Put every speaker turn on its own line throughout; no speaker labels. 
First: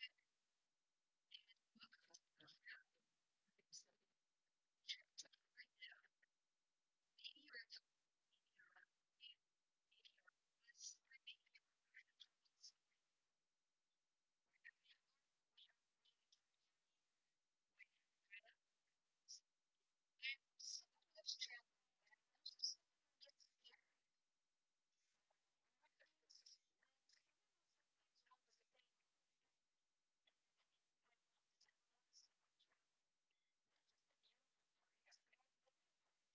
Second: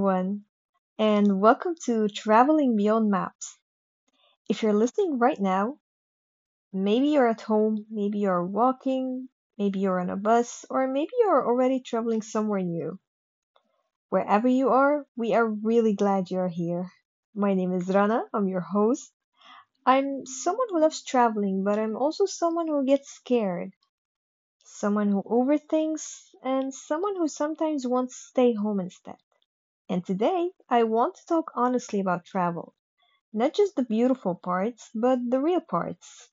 everyone, and welcome to Traveling Beyond Maps. If you're listening right now, maybe you're at home, maybe you're walking, maybe you're on a bus, or maybe you're already traveling somewhere new. Wherever you are, we are really glad you're here. My name is Rana, I'm your host. I'm someone who loves traveling, but I'm also someone who gets scared, someone who overthinks, and someone who sometimes wants to stay home instead. And today, I want to talk honestly about travel. Not just the beautiful parts, but the real parts.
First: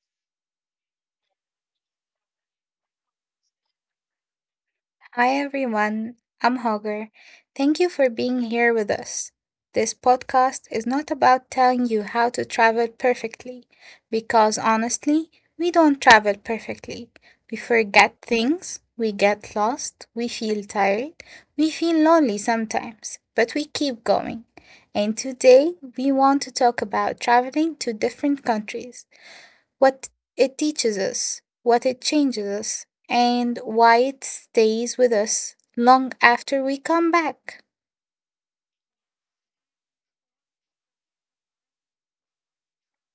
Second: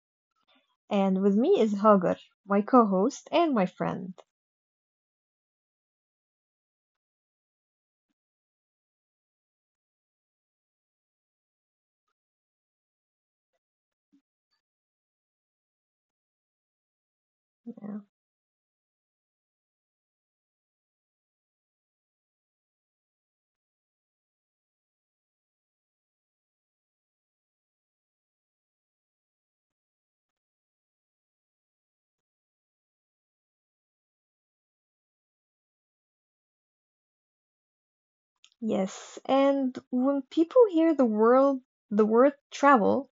And with me is Hagar, my co host and my friend.
Hi everyone, I'm Hagar. Thank you for being here with us. This podcast is not about telling you how to travel perfectly, because honestly, we don't travel perfectly. We
Yeah.
forget things, we get lost, we feel tired, we feel lonely sometimes, but we keep going. And today, we want to talk about traveling to different countries, what it teaches us, what it changes us, and why it stays with us long after we come back.
Yes, and when people hear the word travel,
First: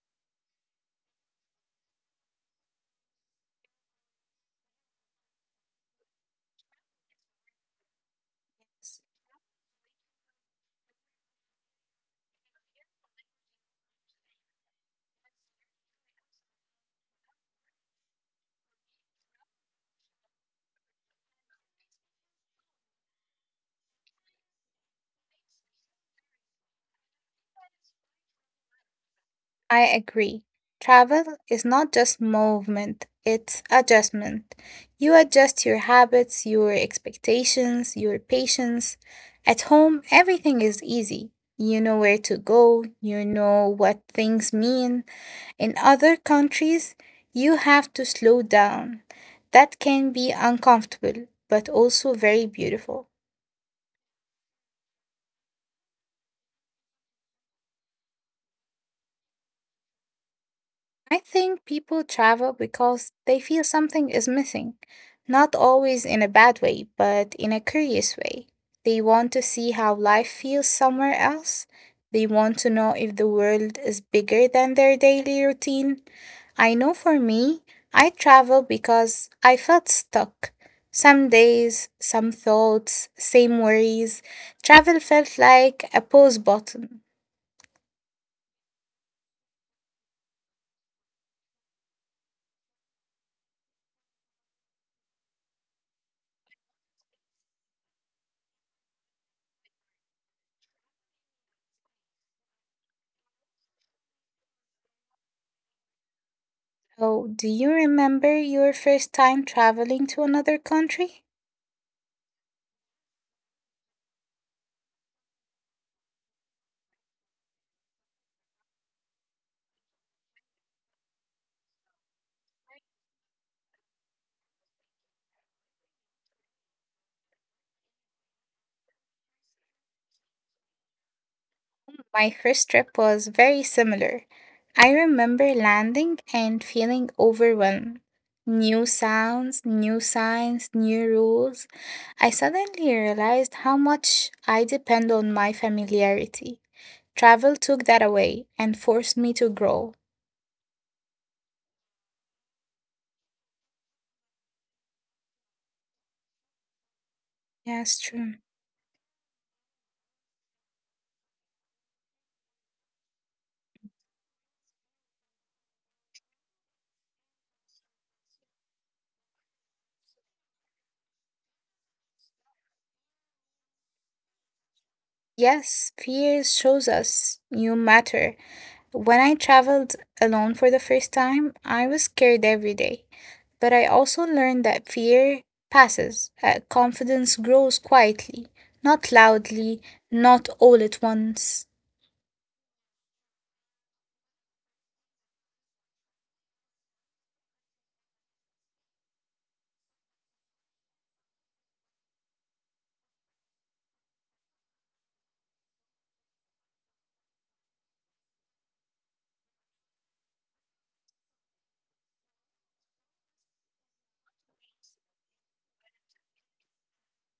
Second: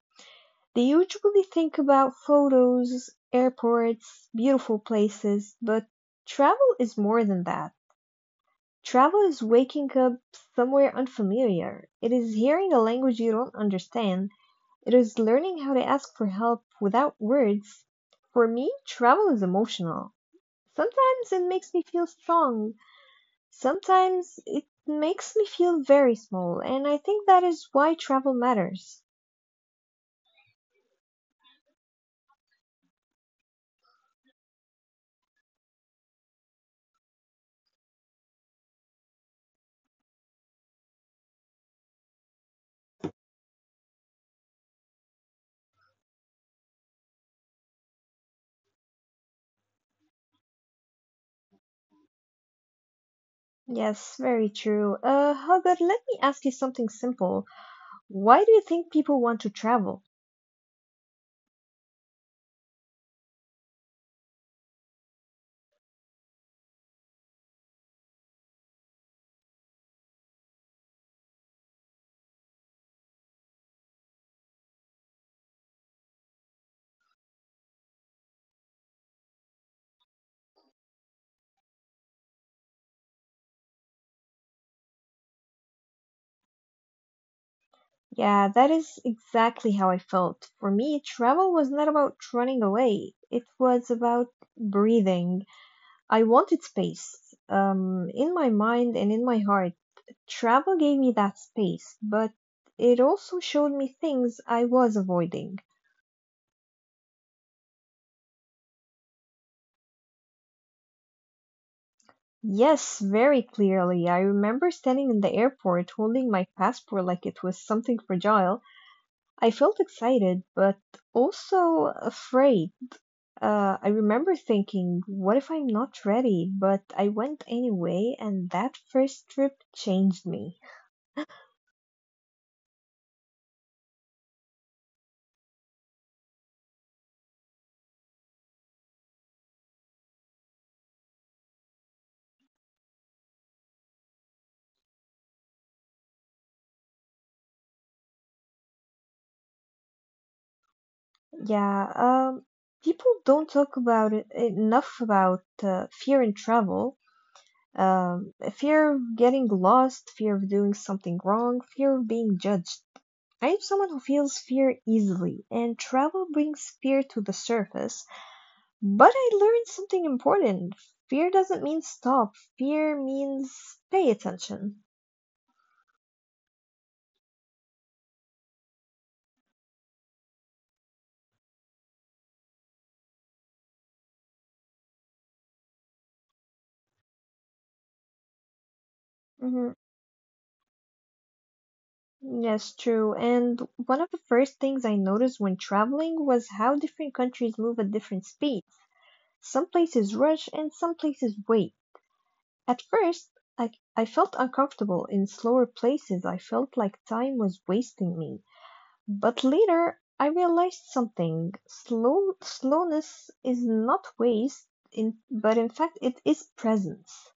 they usually think about photos, airports, beautiful places, but travel is more than that.
Yes,
Travel is waking up somewhere unfamiliar. It is hearing a language you don't understand. It is learning how to ask for help without words. For me, travel is emotional. Sometimes it makes me feel strong, sometimes it makes me feel very small, and I think that is why travel matters.
I agree. Travel is not just movement, it's adjustment. You adjust your habits, your expectations, your patience. At home, everything is easy. You know where to go, you know what things mean. In other countries, you have to slow down. That can be uncomfortable, but also very beautiful.
Yes, very true. Hogat, let me ask you something simple. Why do you think people want to travel?
I think people travel because they feel something is missing, not always in a bad way, but in a curious way. They want to see how life feels somewhere else. They want to know if the world is bigger than their daily routine. I know for me, I travel because I felt stuck. Some days, some thoughts, same worries. Travel felt like a pause button.
Yeah, that is exactly how I felt. For me, travel was not about running away. It was about breathing. I wanted space in my mind and in my heart. Travel gave me that space, but it also showed me things I was avoiding.
Oh, do you remember your first time traveling to another country?
Yes, very clearly. I remember standing in the airport holding my passport like it was something fragile. I felt excited, but also afraid. I remember thinking, what if I'm not ready? But I went anyway, and that first trip changed me.
My first trip was very similar. I remember landing and feeling overwhelmed. New sounds, new signs, new rules. I suddenly realized how much I depend on my familiarity. Travel took that away and forced me to grow.
Yeah, people don't talk about it enough about fear in travel.
Yes, true.
Fear of getting lost, fear of doing something wrong, fear of being judged. I am someone who feels fear easily, and travel brings fear to the surface. But I learned something important. Fear doesn't mean stop. Fear means pay attention.
Yes, fear shows us you matter. When I traveled alone for the first time, I was scared every day, but I also learned that fear passes, confidence grows quietly, not
Hmm.
loudly, not all at once.
Yes, true. And one of the first things I noticed when traveling was how different countries move at different speeds. Some places rush and some places wait. At first I I felt uncomfortable. In slower places I felt like time was wasting me. But later I realized something. Slowness is not waste, but in fact it is presence.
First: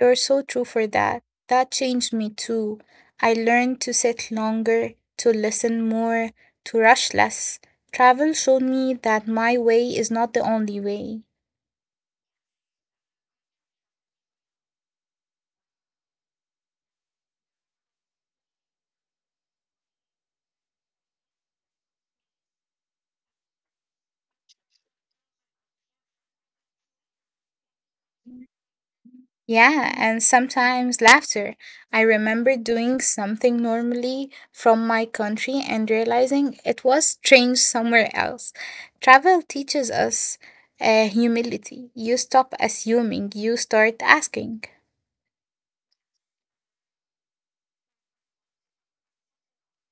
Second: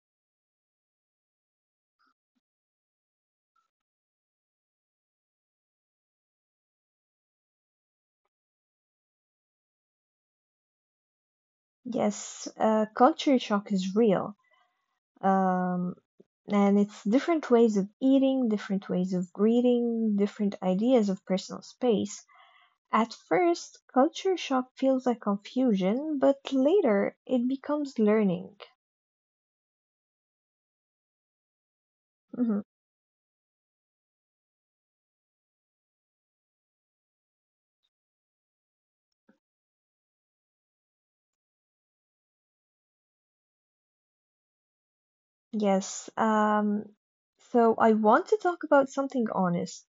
You're so true for that. That changed me too. I learned to sit longer, to listen more, to rush less. Travel showed me that my way is not the only way.
Yes, culture shock is real. Um, and it's different ways of eating, different ways of greeting, different ideas of personal space. At first, culture shock feels like confusion, but later it becomes learning.
Yeah, and sometimes laughter. I remember
Mhm.
doing something normally from my country and realizing it was strange somewhere else. Travel teaches us humility. You stop assuming, you start asking.
Yes. So I want to talk about something honest,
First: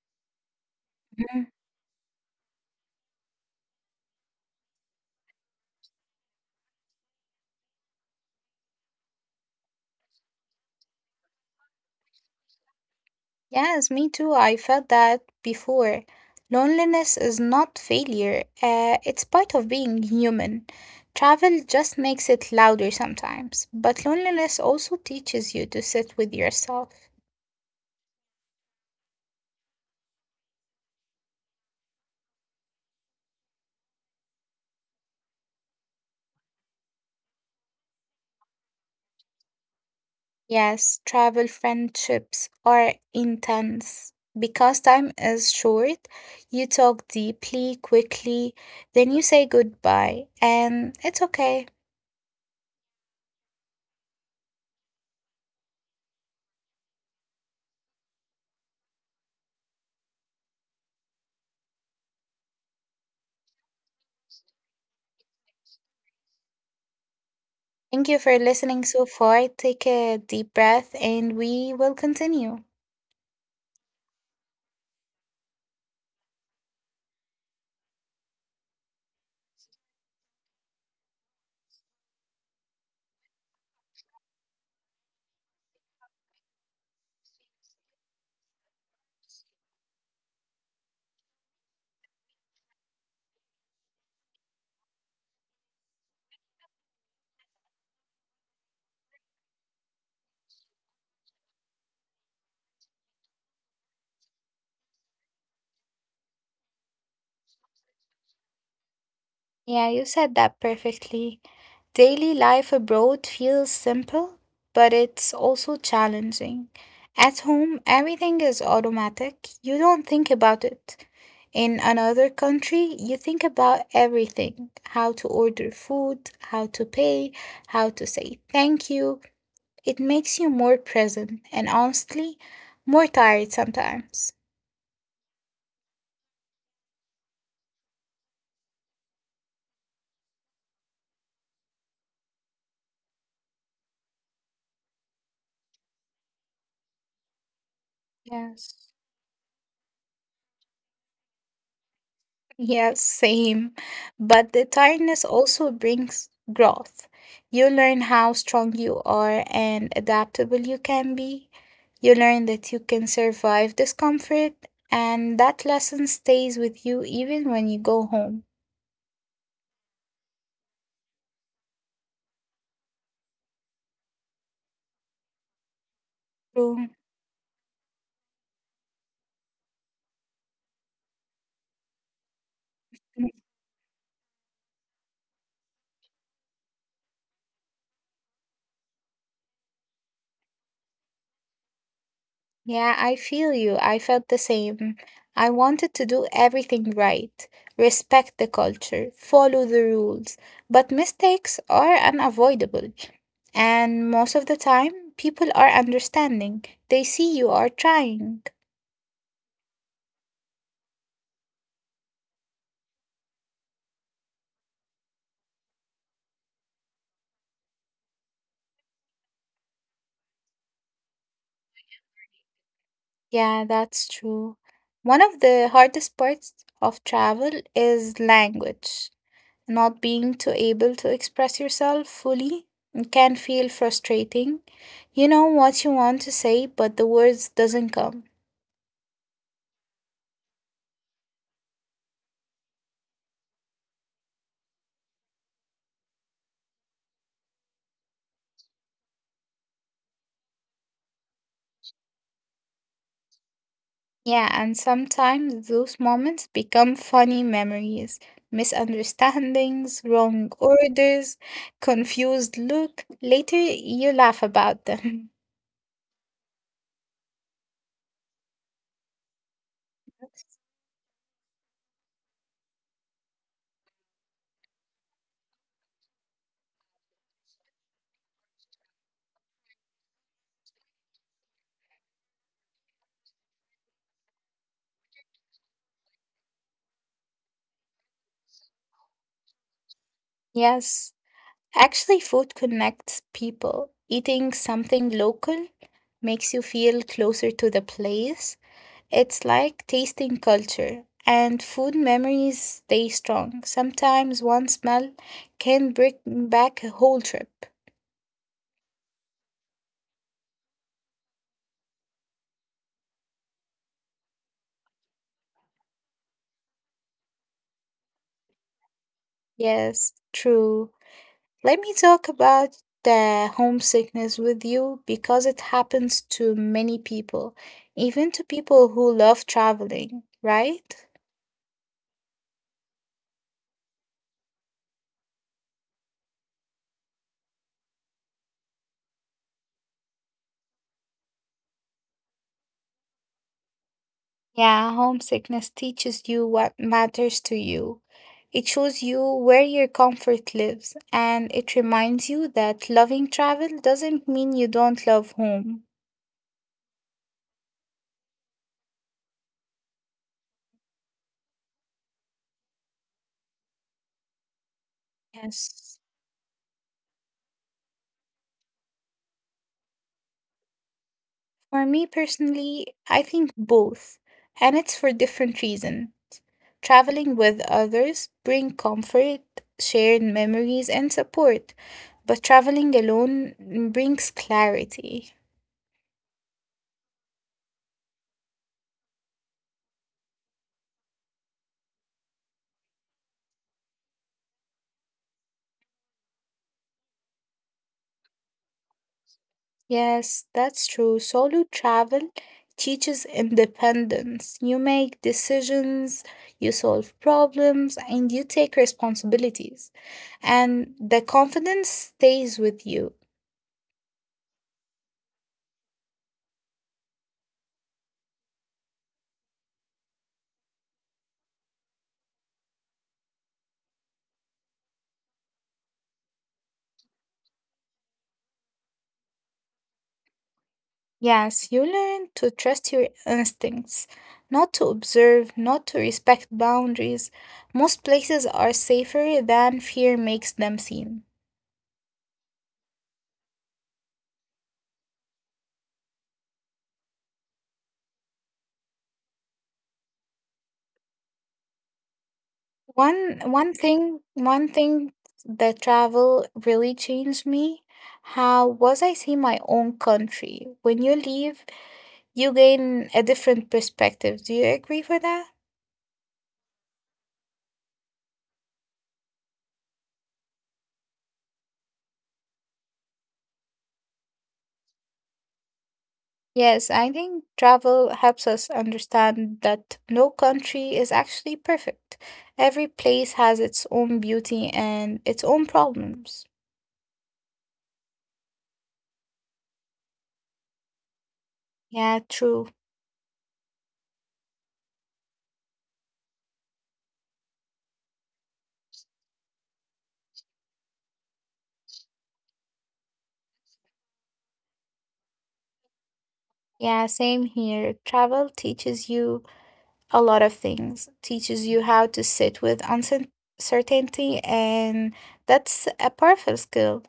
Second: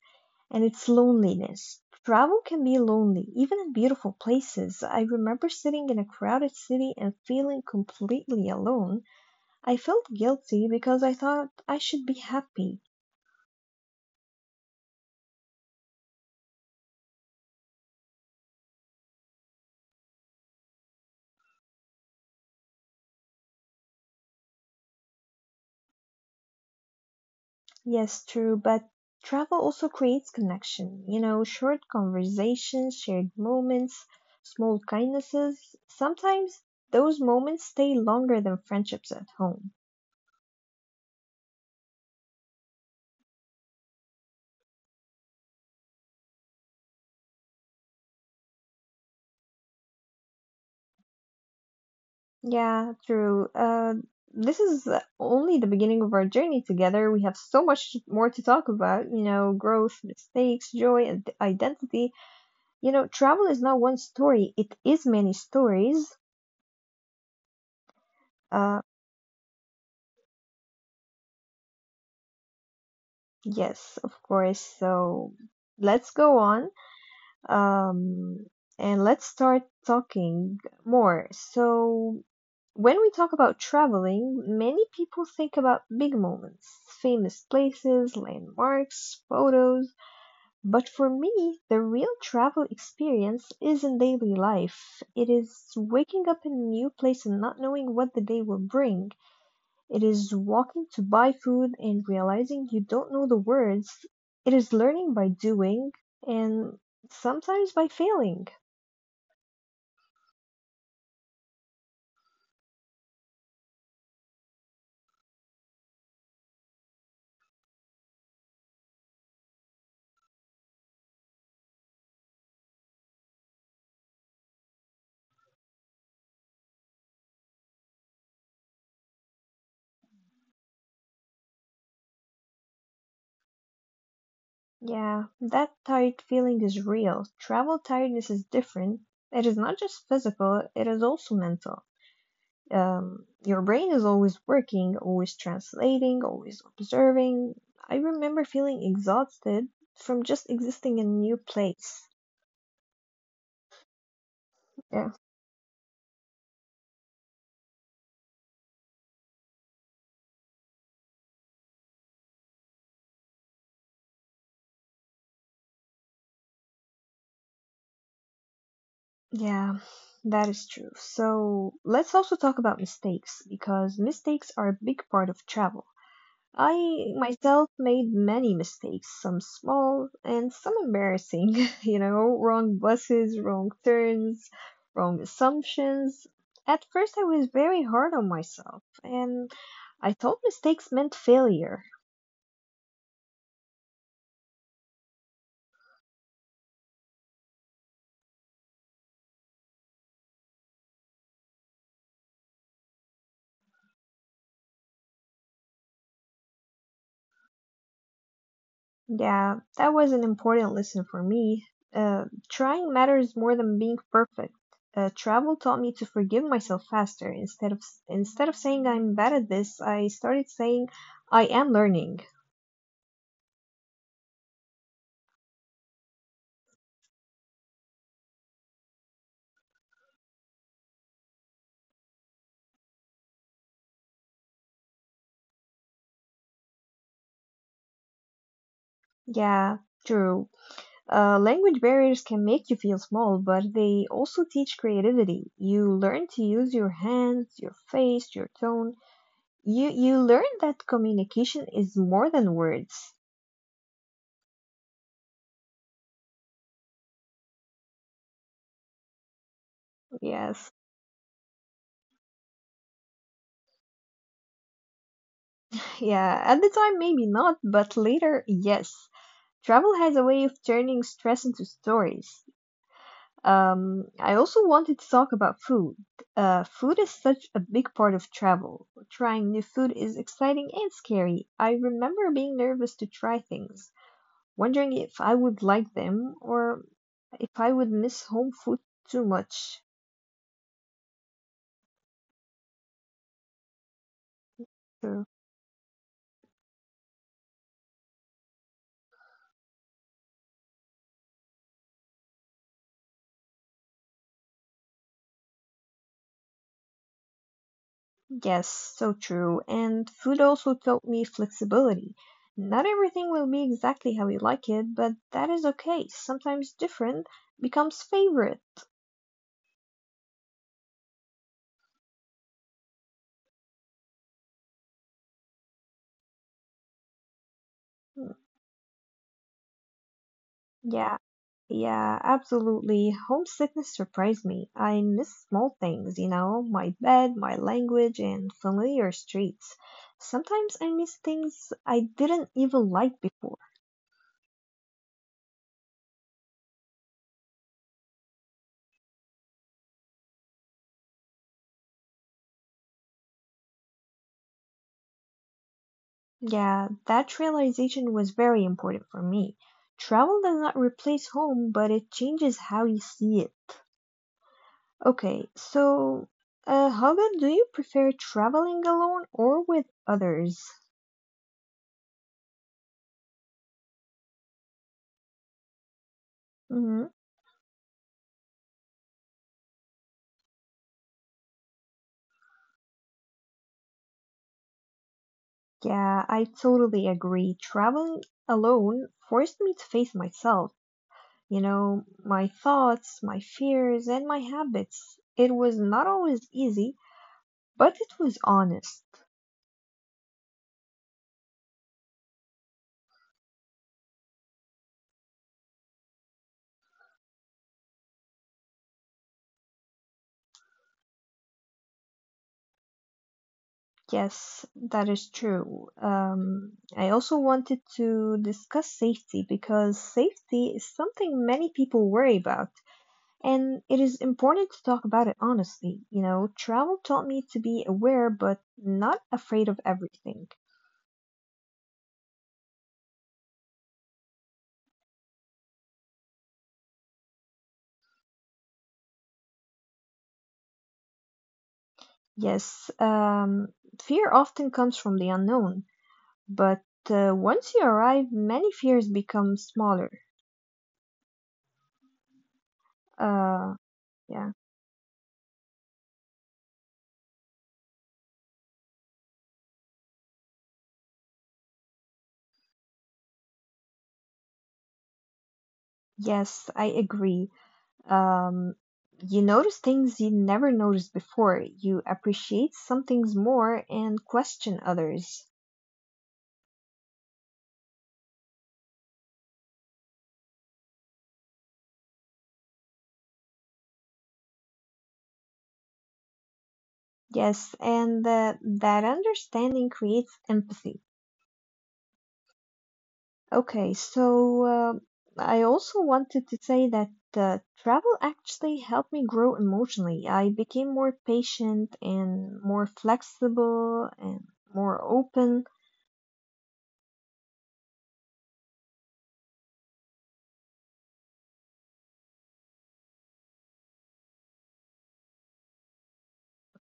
and it's loneliness. Travel can be lonely, even in beautiful places. I remember sitting in a crowded city and feeling completely alone. I felt guilty because I thought I should be happy.
Yes, me too. I felt that before. Loneliness is not failure, it's part of being human. Travel just makes it louder sometimes, but loneliness also teaches you to sit with yourself.
Yes, true, but travel also creates connection. You know, short conversations, shared moments, small kindnesses. Sometimes those moments stay longer than friendships at home.
Yes, travel friendships are intense. Because time is short, you talk deeply, quickly, then you say goodbye, and it's okay.
Yeah, true. This is only the beginning of our journey together. We have so much more to talk about, you know, growth, mistakes, joy, and identity. You know, travel is not one story, it is many stories.
Thank you for
Uh,
listening so far. Take a deep breath and we will continue.
yes, of course. So let's go on. Um, and let's start talking more. So, when we talk about traveling, many people think about big moments, famous places, landmarks, photos. But for me, the real travel experience is in daily life. It is waking up in a new place and not knowing what the day will bring. It is walking to buy food and realizing you don't know the words. It is learning by doing and sometimes by failing.
Yeah, you said that perfectly. Daily life abroad feels simple, but it's also challenging. At home, everything is automatic. You don't think about it. In another country, you think about everything: how to order food, how to pay, how to say thank you. It makes you more present and, honestly, more tired sometimes.
Yeah, that tired feeling is real. Travel tiredness is different. It is not just physical, it is also mental. Your brain is always working, always translating, always observing. I remember
Yes.
feeling exhausted from just existing in a new place.
Yes, same. But the
Uh,
tiredness also brings growth. You learn how strong you are and adaptable you can be. You learn that you can survive discomfort, and that lesson stays with you even when you go home.
Yeah, that is true. So let's also talk about mistakes because mistakes are a big part of travel.
True.
I myself made many mistakes, some small and some embarrassing, you know, wrong buses, wrong turns, wrong assumptions. At first, I was very hard on myself and I thought mistakes meant failure.
Yeah, I feel you. I felt the same. I wanted to do everything right, respect the culture, follow the rules, but mistakes are unavoidable. And most of the time, people are understanding. They see you are trying.
Yeah, that was an important lesson for me. Trying matters more than being perfect. Travel taught me to forgive myself faster. Instead of saying I'm bad at this, I started saying I am learning.
Yeah, that's true. One of the hardest parts of travel is language. Not being too able to express yourself fully can feel frustrating. You know what you want to say, but the words doesn't come.
Yeah, true. Language barriers can make you feel small, but they also teach creativity. You learn to use your hands, your face, your tone. You learn that communication is more than words.
Yeah, and sometimes those moments become funny memories: misunderstandings, wrong
Yes.
orders, confused look. Later you laugh about them.
Yeah, at the time, maybe not, but later, yes. Travel has a way of turning stress into stories. I also wanted to talk about food. Food is such a big part of travel. Trying new food is exciting and scary. I remember being nervous to try things, wondering if I would like them or if I would miss home food too much.
Yes, actually food connects people. Eating something
So,
local makes you feel closer to the place. It's like tasting culture, and food memories stay strong. Sometimes one smell can bring back a whole trip.
Yes, so true. And food also taught me flexibility. Not everything will be exactly how we like it, but that is okay. Sometimes different becomes favorite.
Yes, true. Let me talk about the homesickness with you, because it happens to many people, even
Mm,
to people who love traveling, right?
Yeah, yeah, absolutely. Homesickness surprised me. I miss small things, you know, my bed, my language, and familiar streets. Sometimes I miss things I didn't even like before.
Yeah, homesickness teaches you what matters to you. It shows you where your comfort lives, and it reminds you that loving travel doesn't mean you don't love home.
Yeah, that realization was very important for me. Travel does not replace home, but it changes how you see it. Okay,
Yes.
so Hogan, do you prefer traveling alone or with others?
For me personally, I think both, and it's for different reason.
Hmm.
Traveling with others bring comfort, shared memories, and support, but traveling alone brings clarity.
Yeah, I totally agree. Traveling alone forced me to face myself, you know, my thoughts, my fears, and my habits. It was not always easy, but it was honest.
Yes, that's true. Solo travel teaches independence. You make decisions, you solve problems, and you take responsibilities. And the confidence stays with you.
Yes, that is true. I also wanted to discuss safety because safety is something many people worry about, and it is important to talk about it honestly. You know, travel taught me to be aware but not afraid of everything.
Yes, you learn to trust your instincts, not to observe, not to respect boundaries. Most places are safer than fear makes them seem.
Yes, fear often comes from the unknown, but once you arrive, many fears become smaller.
One one
Uh,
thing
yeah.
one thing that travel really changed me, how was I see my own country. When you leave, you gain a different perspective. Do you agree for that?
Yes, I agree. Um, you notice things you never noticed before. You appreciate some things more and question others.
Yes, I think travel helps us understand that no country is actually perfect. Every place has its own beauty and its own problems.
Yes, and that understanding creates empathy.
Yeah, true.
Okay, so I also wanted to say that travel actually helped me grow emotionally. I became more patient and more flexible and more open.
Yeah, same here. Travel teaches you a lot of things, teaches you how to sit with uncertainty, and that's a powerful skill.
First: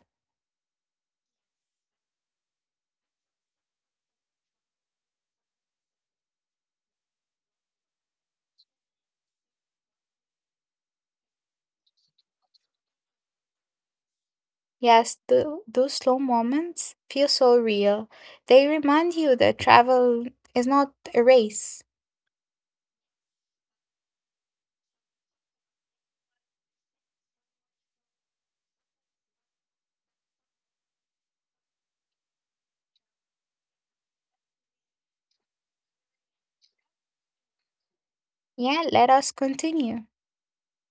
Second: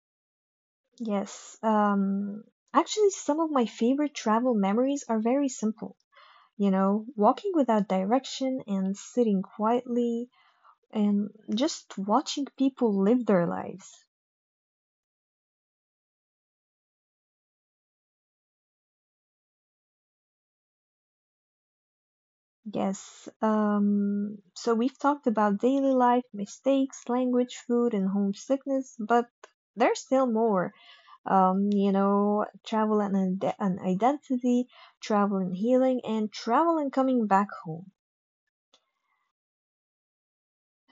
Yes, actually, some of my favorite travel memories are very simple. You know, walking without direction and sitting quietly and just watching people live their lives.
Yes, those slow moments feel so real. They remind you that travel is not a race.
Yes, so we've talked about daily life, mistakes, language, food, and homesickness, but there's still more. You know, travel and identity, travel and healing, and travel and coming back home.
Yeah, let us continue.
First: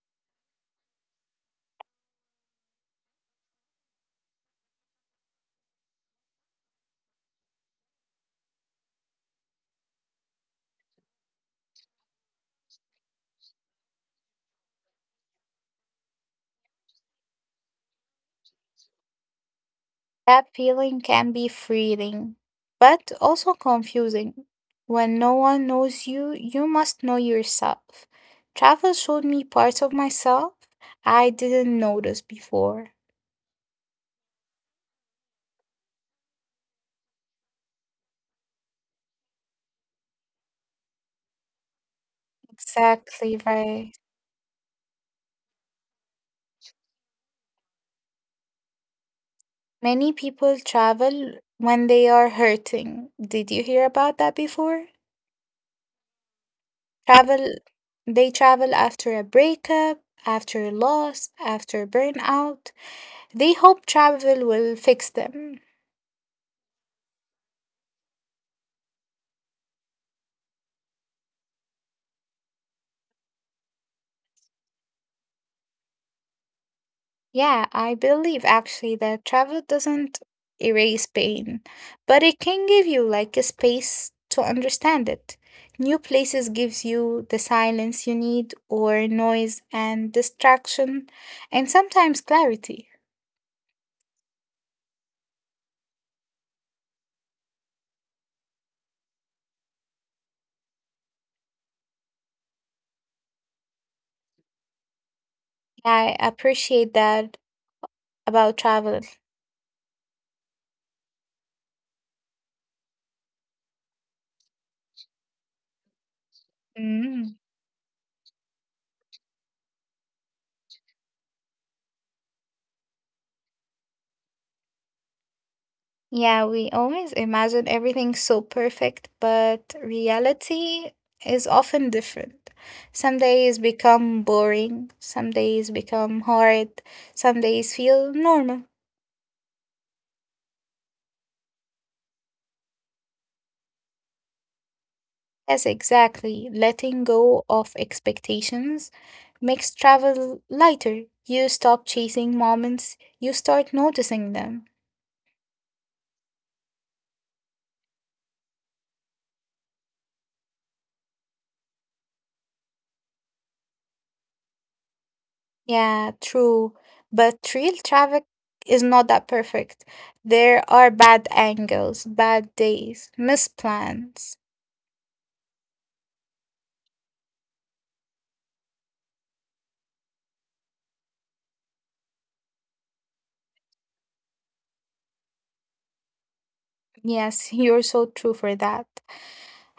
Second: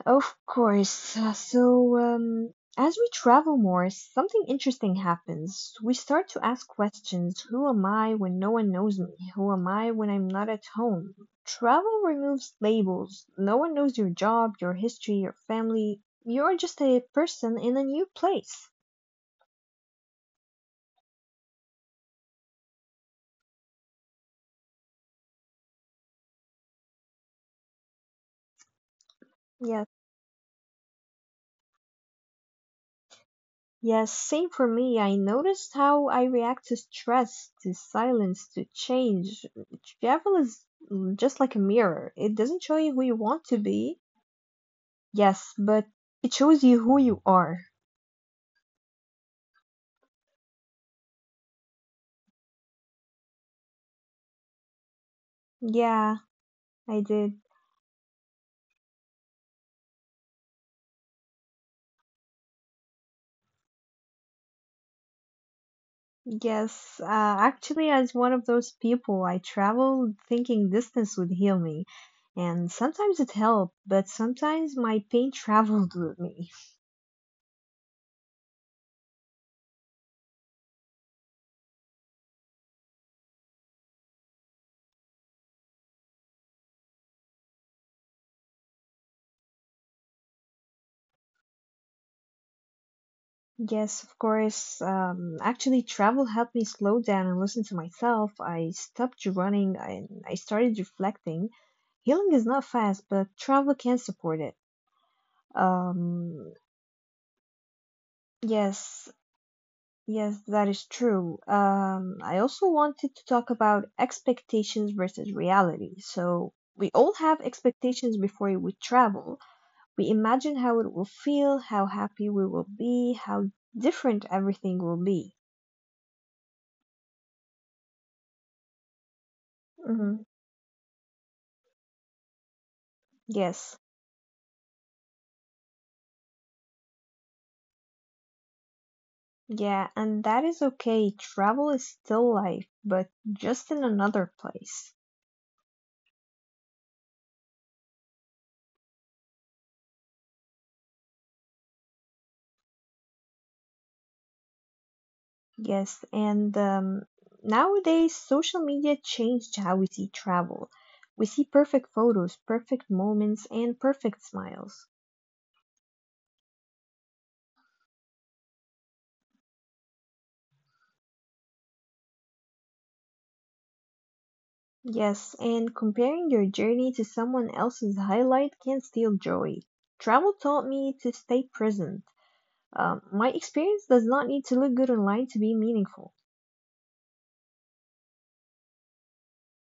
Of course. So, as we travel more, something interesting happens. We start to ask questions. Who am I when no one knows me? Who am I when I'm not at home? Travel removes labels. No one knows your job, your history, your family. You're just a person in a new place.
That feeling can be freeing, but also confusing. When no one knows you, you must know yourself. Travel showed me parts
Yes.
of myself I didn't notice before.
Yes, same for me. I noticed how I react to stress, to silence, to change. Travel is just like a mirror. It doesn't show you who you
Exactly
want to
right.
be. Yes, but it shows you who you are.
Many people travel when they are hurting. Did you hear about that before?
Yeah, I did.
Travel, they travel after a breakup, after a loss, after burnout. They hope travel will fix them.
Yes, actually, as one of those people, I traveled thinking distance would heal me. And sometimes it helped, but sometimes my pain traveled with me.
Yeah, I believe actually that travel doesn't erase pain, but it can give you like a space to understand it. New places gives you the silence you need, or noise and distraction, and sometimes clarity.
Yes, of course. Actually, travel helped me slow down and listen to myself. I stopped running and I started reflecting. Healing is not fast, but travel can support it.
I
Um,
appreciate that about travel.
yes, yes, that is true. I also wanted to talk about expectations versus reality. So, we all
Mm.
have expectations before we travel. We imagine how it will feel, how happy we will be, how different everything will be.
Yeah, we always imagine everything so perfect, but
Hmm.
reality is often different. Some days
Yes.
become boring, some days become hard, some days feel normal.
Yeah, and that is okay. Travel is still life, but just in another place.
Yes, exactly. Letting go of expectations makes travel lighter. You stop chasing moments, you start noticing them.
Yes, and nowadays social media changed how we see travel. We see perfect photos, perfect moments, and perfect smiles.
Yeah, true. But real traffic is not that perfect. There are bad angles, bad days, misplans.
Yes, and comparing your journey to someone else's highlight can steal joy. Travel taught me to stay present. My experience does not need to look good online to be meaningful.
Yes, you're so true for that.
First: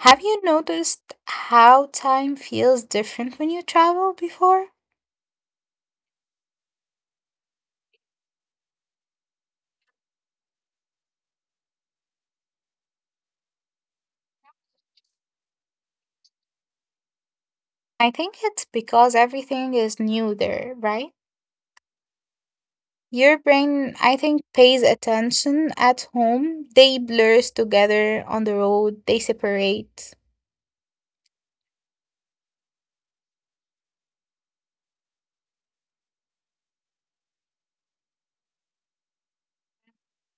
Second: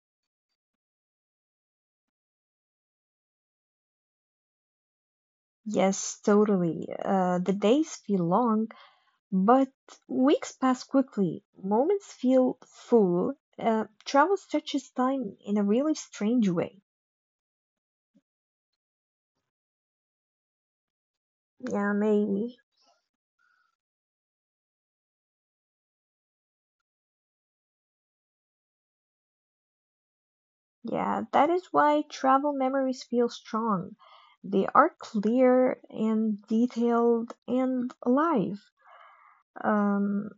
Have you noticed how time feels different when you travel before?
Yes, totally. The days feel long, but weeks pass quickly, moments feel full. Travel stretches time in a really strange way.
I think it's because everything is new there, right?
Yeah, maybe.
Your brain, I think, pays attention. At home, they blurs together; on the road, they separate.
Yeah, that is why travel memories feel strong. They are clear and detailed and alive. Um,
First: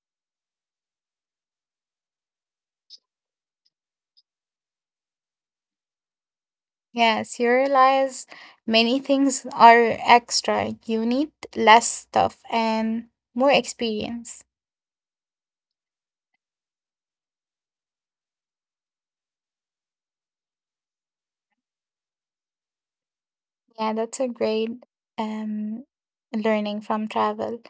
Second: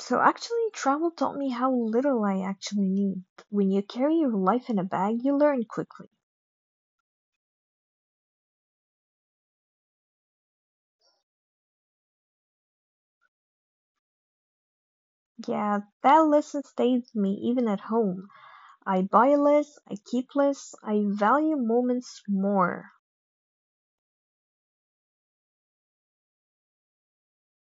so actually, travel taught me how little I actually need. When you carry your life in a bag, you learn quickly.
Yes, you realize many things are extra. You need less stuff and more experience.
Yeah, that lesson stays with me even at home. I buy less, I keep less, I value moments more.
Yeah, that's a great um learning from travel.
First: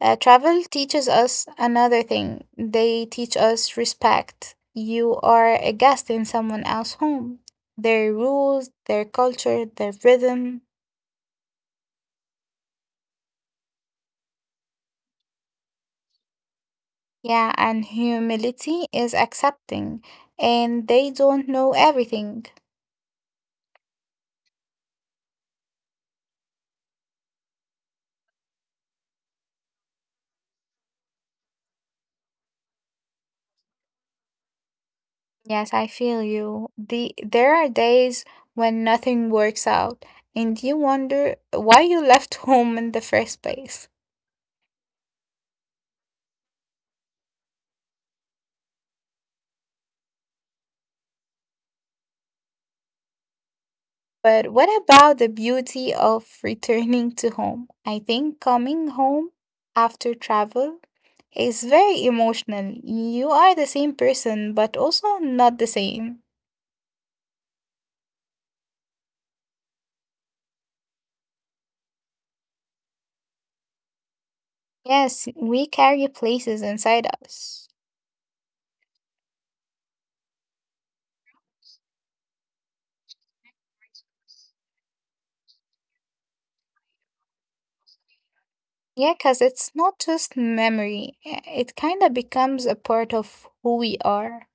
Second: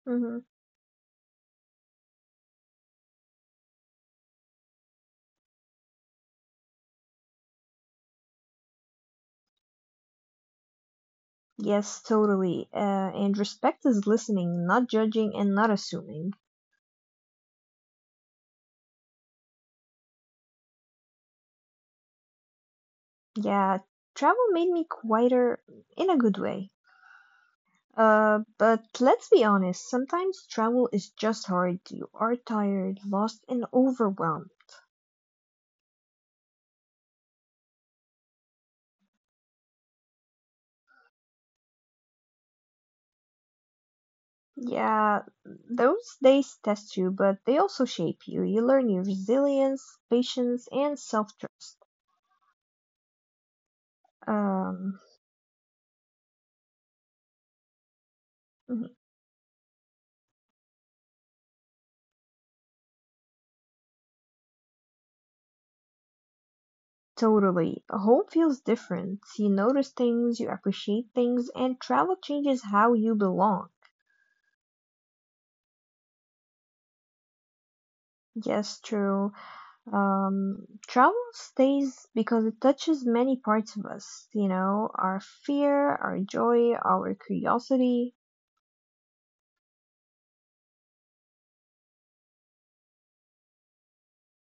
Hmm.
Travel teaches us another thing. They teach us respect. You are a guest in someone else's home. Their rules, their culture, their rhythm.
Yes, totally. And respect is listening, not judging, and not assuming.
Yeah, and humility is accepting, and they don't know everything.
Yeah, travel made me quieter in a good way. But let's be honest, sometimes travel is just hard. You are tired, lost, and overwhelmed.
Yes, I feel you. There are days when nothing works out and you wonder why you left home in the first place.
Yeah, those days test you, but they also shape you. You learn your resilience, patience, and self trust.
But what
Um,
about the beauty of returning to home? I think coming
mhm.
home after travel is very emotional. You are the same person, but also not the same.
Totally. Home feels different. You notice things, you appreciate things, and travel changes how you belong.
Yes, we carry places inside us.
Yes, true. Travel stays because it touches many parts of us, our fear, our joy, our curiosity.
Yeah, because it's not just memory, it kind of becomes a part of who we are.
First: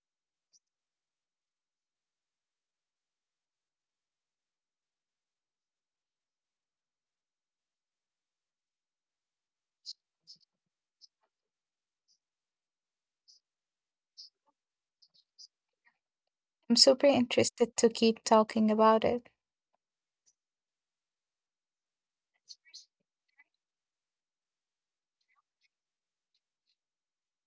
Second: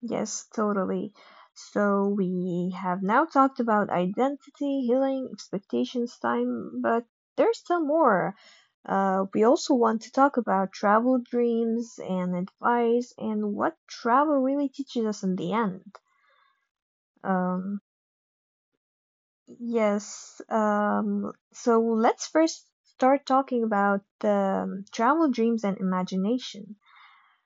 Yes, totally. So we have now talked about identity, healing, expectations, time, but there's still more. We also want to talk about travel dreams and advice and what travel really teaches us in the end.
I'm super interested
Um,
to keep talking about it.
yes, so let's first start talking about travel dreams and imagination.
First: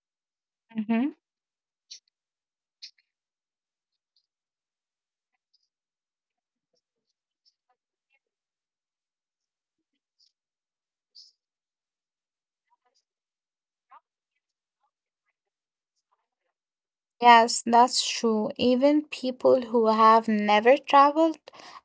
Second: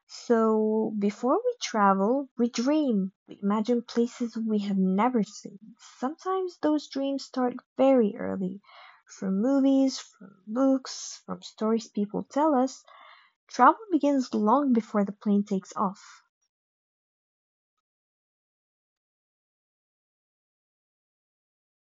So
Hmm.
before we travel, we dream. We imagine places we have never seen. Sometimes those dreams start very early. From movies, from books, from stories people tell us, travel begins long before the plane takes off.
Yes, that's true. Even people who have never traveled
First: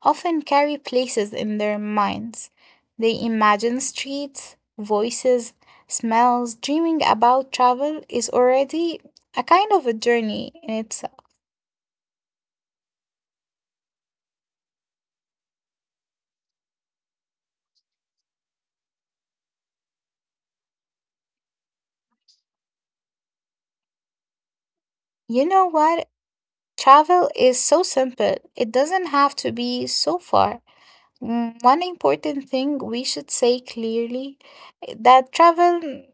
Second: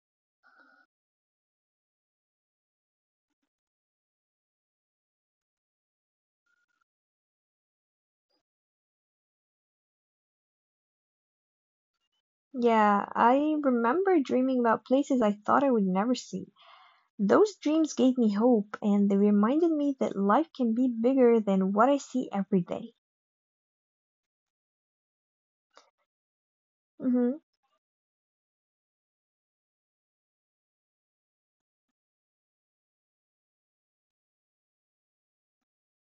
often carry places in their minds. They imagine streets, voices, smells. Dreaming about travel is already a kind of a journey in itself.
Yeah, I remember dreaming about places I thought I would never see. Those dreams gave me hope and they reminded me that life can be bigger than what I see every day.
You know what? Travel
Mhm.
is so simple, it doesn't have to be so far. One important thing we should say clearly, that travel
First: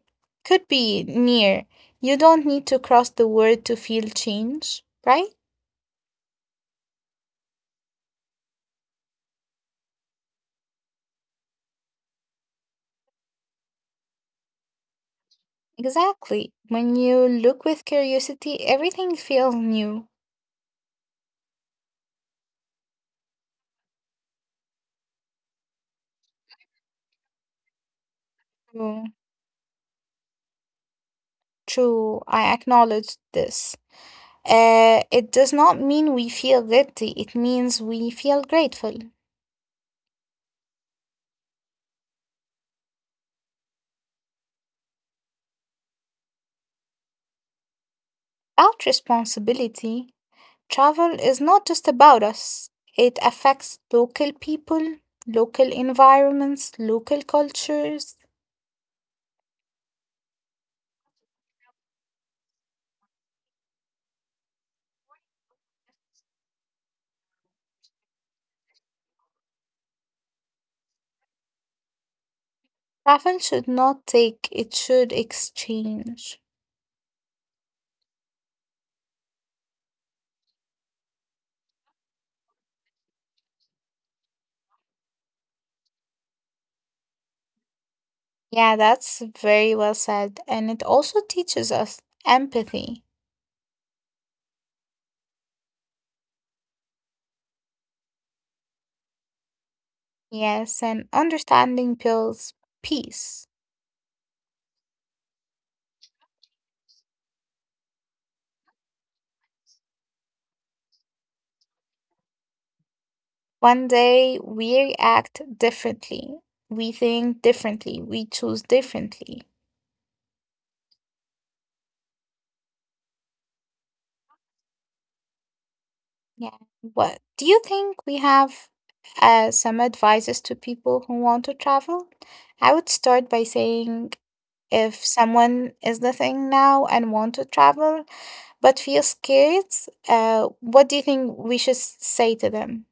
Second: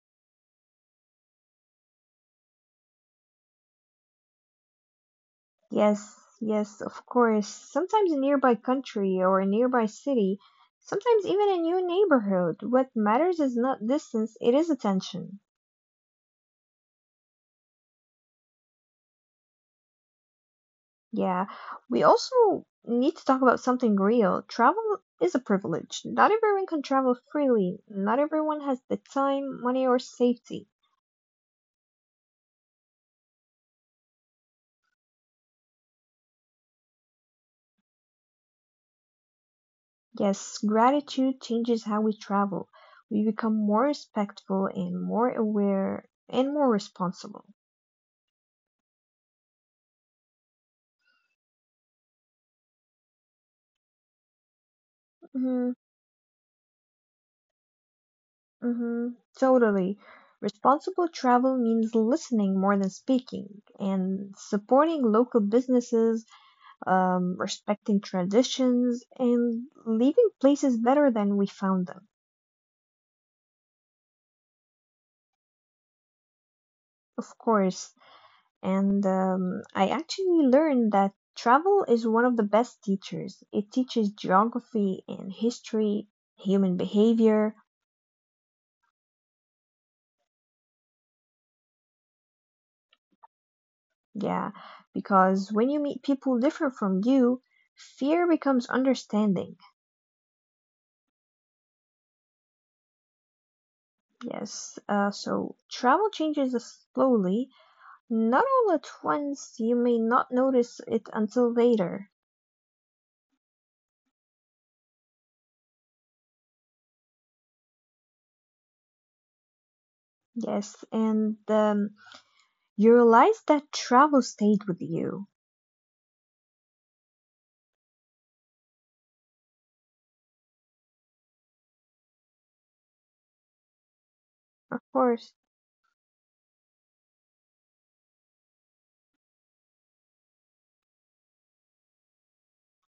could be near. You don't need to cross the world to feel change, right?
Yes, yes, of course. Sometimes a nearby country or a nearby city, sometimes even a new neighborhood. What matters is not distance, it is attention.
Exactly. When you look with curiosity, everything feels new.
Yeah, we also need to talk about something real. Travel is a privilege. Not everyone can travel freely, not everyone has the
True,
time, money, or safety.
true. I acknowledge this. It does not mean we feel guilty, it means we feel grateful.
Yes, gratitude changes how we travel. We become more respectful and more aware and more responsible.
Without responsibility, travel is not just about us, it affects local people, local
Mhm.
environments, local cultures.
Mm-hmm, totally. Responsible travel means listening more than speaking and supporting local businesses, respecting traditions, and leaving places better than we found them,
Travel should not take, it should exchange.
of course. And I actually learned that travel is one of the best teachers. It teaches geography and history, human behavior.
Yeah, that's very well said. And it also teaches us empathy.
Yeah, because when you meet people different from you, fear becomes understanding.
Yes, and understanding builds peace.
Yes, so travel changes slowly. Not all at once, you may not notice it until later.
One day we act differently, we think differently, we choose differently.
Yes, and you realize that travel stayed with you.
Yeah. What do you think, we have some advices to people who want to travel? I would start by saying,
Of
if
course.
someone is listening now and want to travel but feels scared, what do you think we should say to them?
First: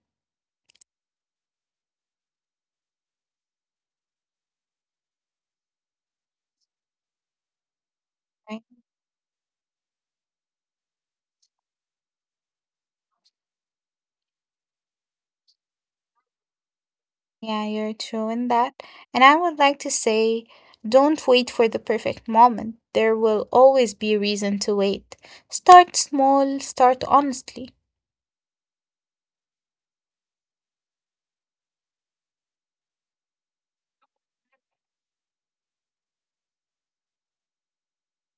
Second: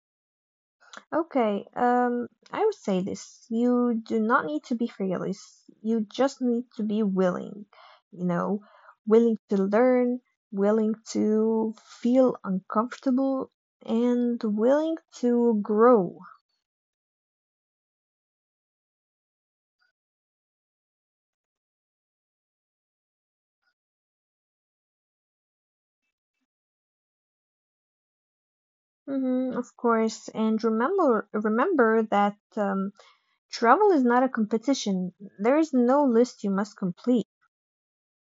Okay, I would say this. You do not need to be fearless. You just need to be willing, you
Right?
know, willing to learn, willing to feel uncomfortable, and willing to grow.
Yeah, you're true in that. And I would like to say, don't wait for the perfect moment. There will always be a reason to wait. Start small, start honestly.
Mhm, of course, and remember that travel is not a competition. There is no list you must complete.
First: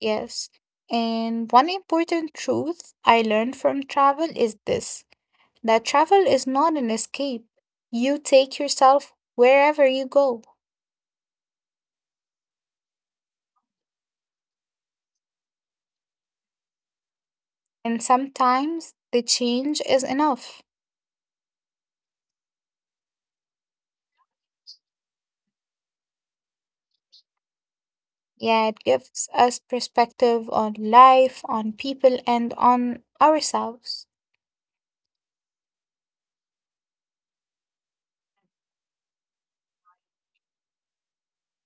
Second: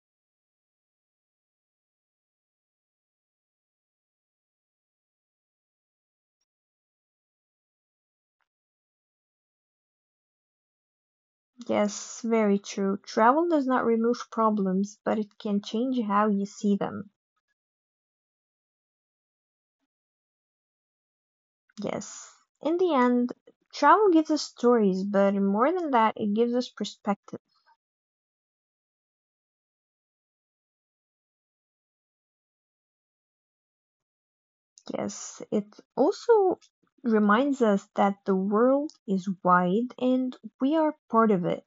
Yes. And one important truth I learned from travel is this, that travel is not an escape. You take yourself wherever you go,
Yes, very true. Travel does not remove problems, but it can change how you see them.
and sometimes the change is enough.
Yes. In the end, travel gives us stories, but more than that, it gives us perspective.
Yeah, it gives us perspective on life, on people, and on ourselves.
Yes, it also reminds us that the world is wide and we are part of it.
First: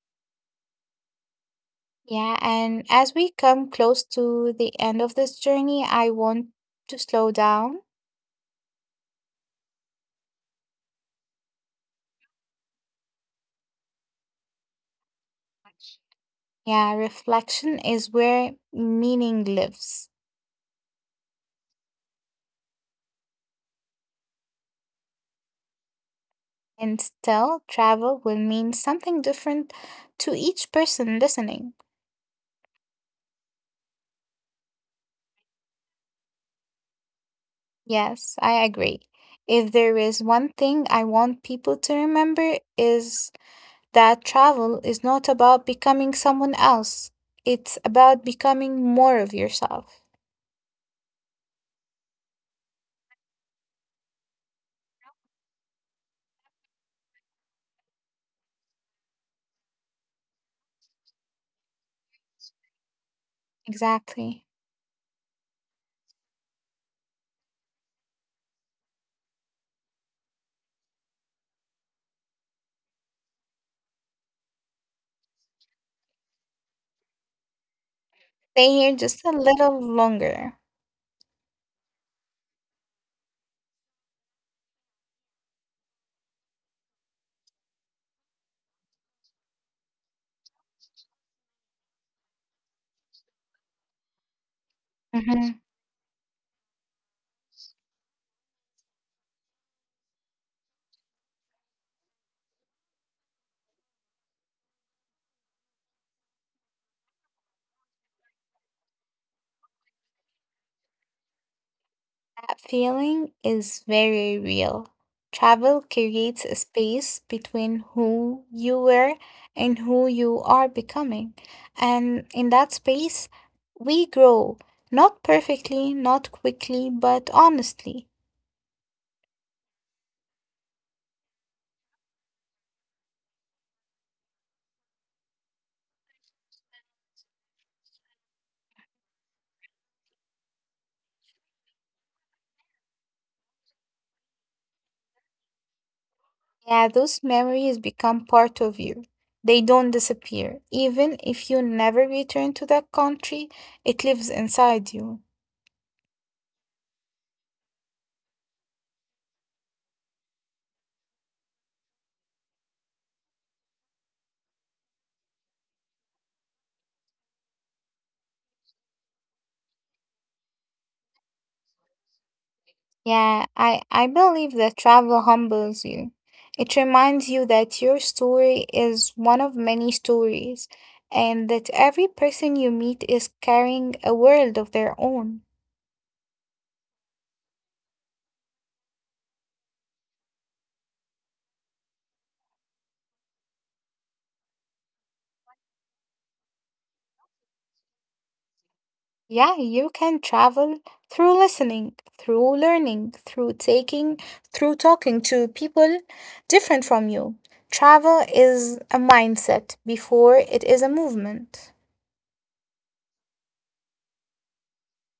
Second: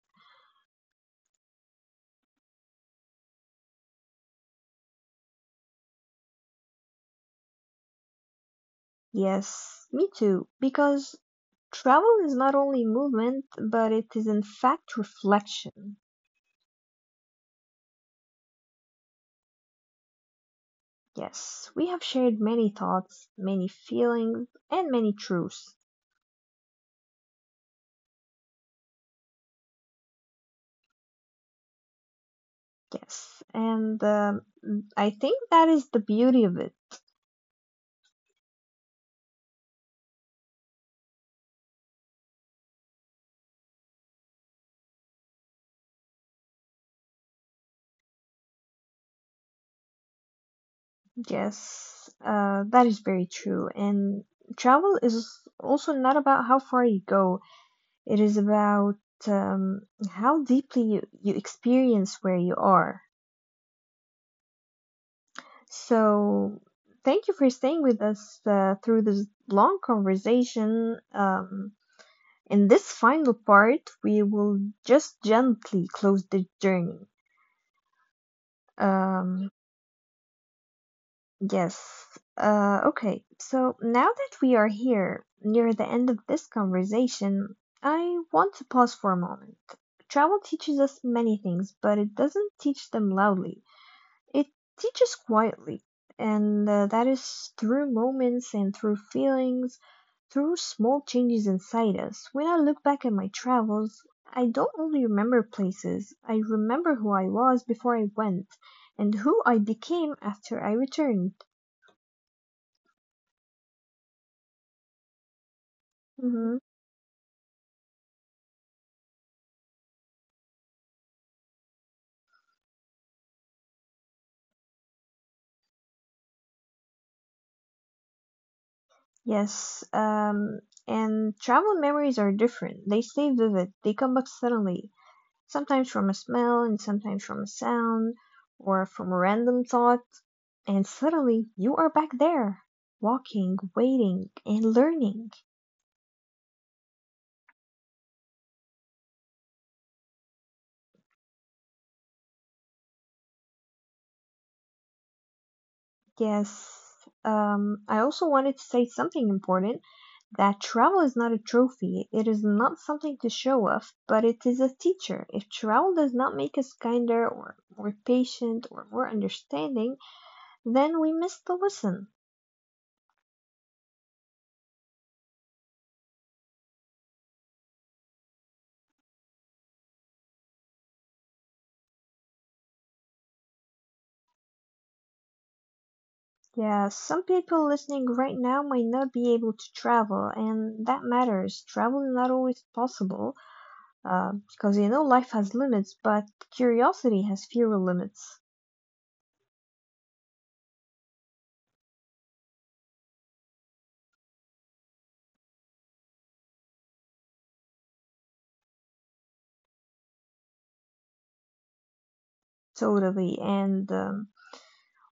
Yeah, and as we come close to the end of this journey, I want to slow down.
Yes, me too. Because travel is not only movement, but it is in fact reflection.
Yeah, reflection is where meaning lives.
Yes, we have shared many thoughts, many feelings, and many truths.
And still, travel will mean something different to each person listening.
Yes, and I think that is the beauty of it.
Yes, I agree. If there is one thing I want people to remember is that travel is not about becoming someone else. It's about becoming more of yourself.
Yes, that is very true. And travel is also not about how far you go, it is about um, how deeply you experience where you are.
Exactly.
So, thank you for staying with us through this long conversation. In this final part, we will just gently close the journey.
Stay here just a
Um,
little longer.
Yes. Okay. So now that we are here near the end of this conversation, I want to pause for a moment. Travel teaches us many things, but it doesn't teach them loudly. It teaches
Mhm.
quietly, and that is through moments and through feelings, through small changes inside us. When I look back at my travels, I don't only remember places, I remember who I was before I went and who I became after I returned.
That feeling is very real. Travel creates a
Mm-hmm.
space between who you were and who you are becoming. And in that space, we grow, not perfectly, not quickly, but honestly.
Yes. And travel memories are different. They stay vivid. They come back suddenly, sometimes from a smell, and sometimes from a sound, or from a random thought. And suddenly you are back there, walking, waiting, and learning.
Yeah, those memories become part of you. They don't disappear. Even if you never return to that country, it lives inside you.
Yes. I also wanted to say something important that travel is not a trophy. It is not something to show off, but it is a teacher. If travel does not make us kinder or more patient or more understanding, then we miss the lesson.
Yeah, I believe that travel humbles you. It reminds you that your story is one of many stories, and that every person you meet is carrying a world of their own.
Yeah, some people listening right now might not be able to travel, and that matters. Travel is not always possible, because you know life has limits, but curiosity has fewer limits.
Yeah, you can travel through listening, through learning, through taking, through talking to people different from you. Travel is a mindset before it is a movement.
Totally. And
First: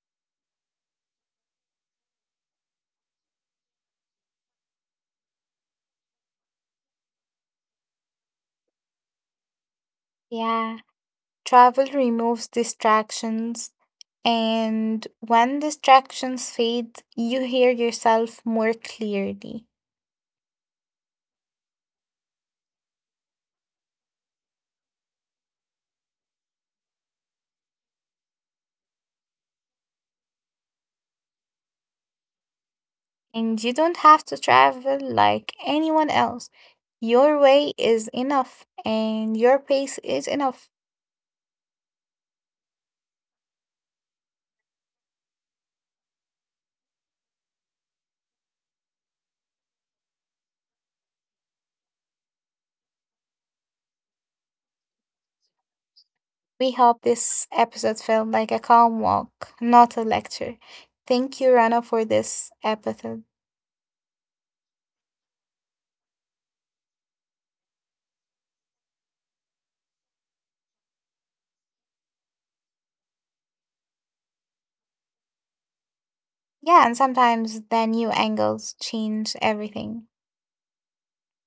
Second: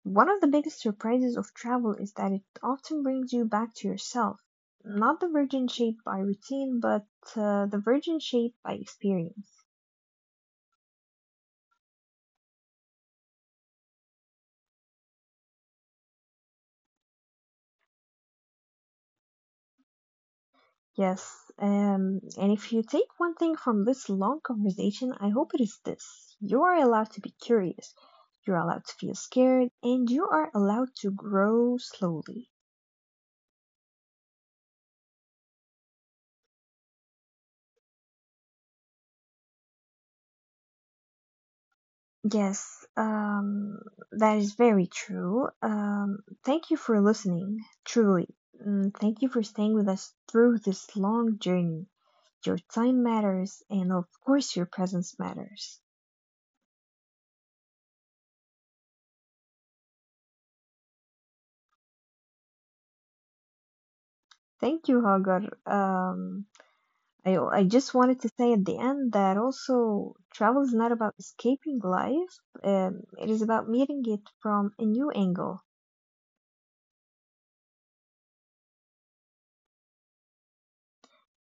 one of the biggest surprises of travel is that it often brings you back to yourself. Not the virgin shaped by routine, but the virgin shaped by experience.
Yeah. Travel removes distractions, and when distractions fade, you hear yourself more clearly.
Yes, and if you take one thing from this long conversation, I hope it is this. You are allowed to be curious, you are allowed to feel scared, and you are allowed to grow slowly.
And you don't have to travel like anyone else. Your way is enough, and your pace is enough.
Yes, that is very true. Thank you for listening, truly. Mm, thank you for staying with us through this long journey. Your time matters, and of course, your presence matters.
We hope this episode felt like a calm walk, not a lecture. Thank you, Rana, for this episode.
Thank you, Hagar. I just wanted to say at the end that also travel is not about escaping life. It is about meeting it from a new angle.
Yeah, and sometimes the new angles change everything.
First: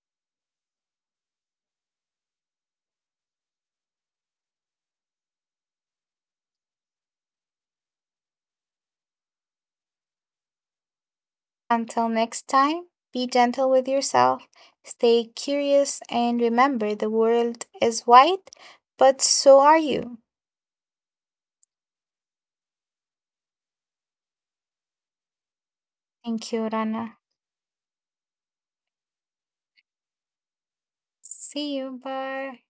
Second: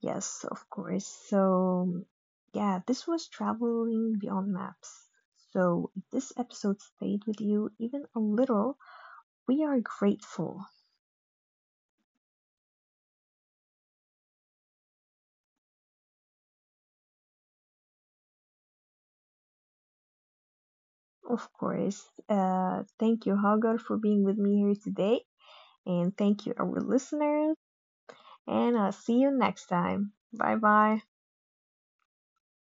Yes, of course. So yeah, this was traveling beyond maps. So if this episode stayed with you even a little, we are grateful.
Until next time, be gentle with yourself, stay curious, and remember the world is wide, but so are you.
Of course. Thank you, Hagar, for being with me here today, and thank
Thank
you,
you,
our
Rana.
listeners. And I'll see you next time. Bye bye.
See you. Bye.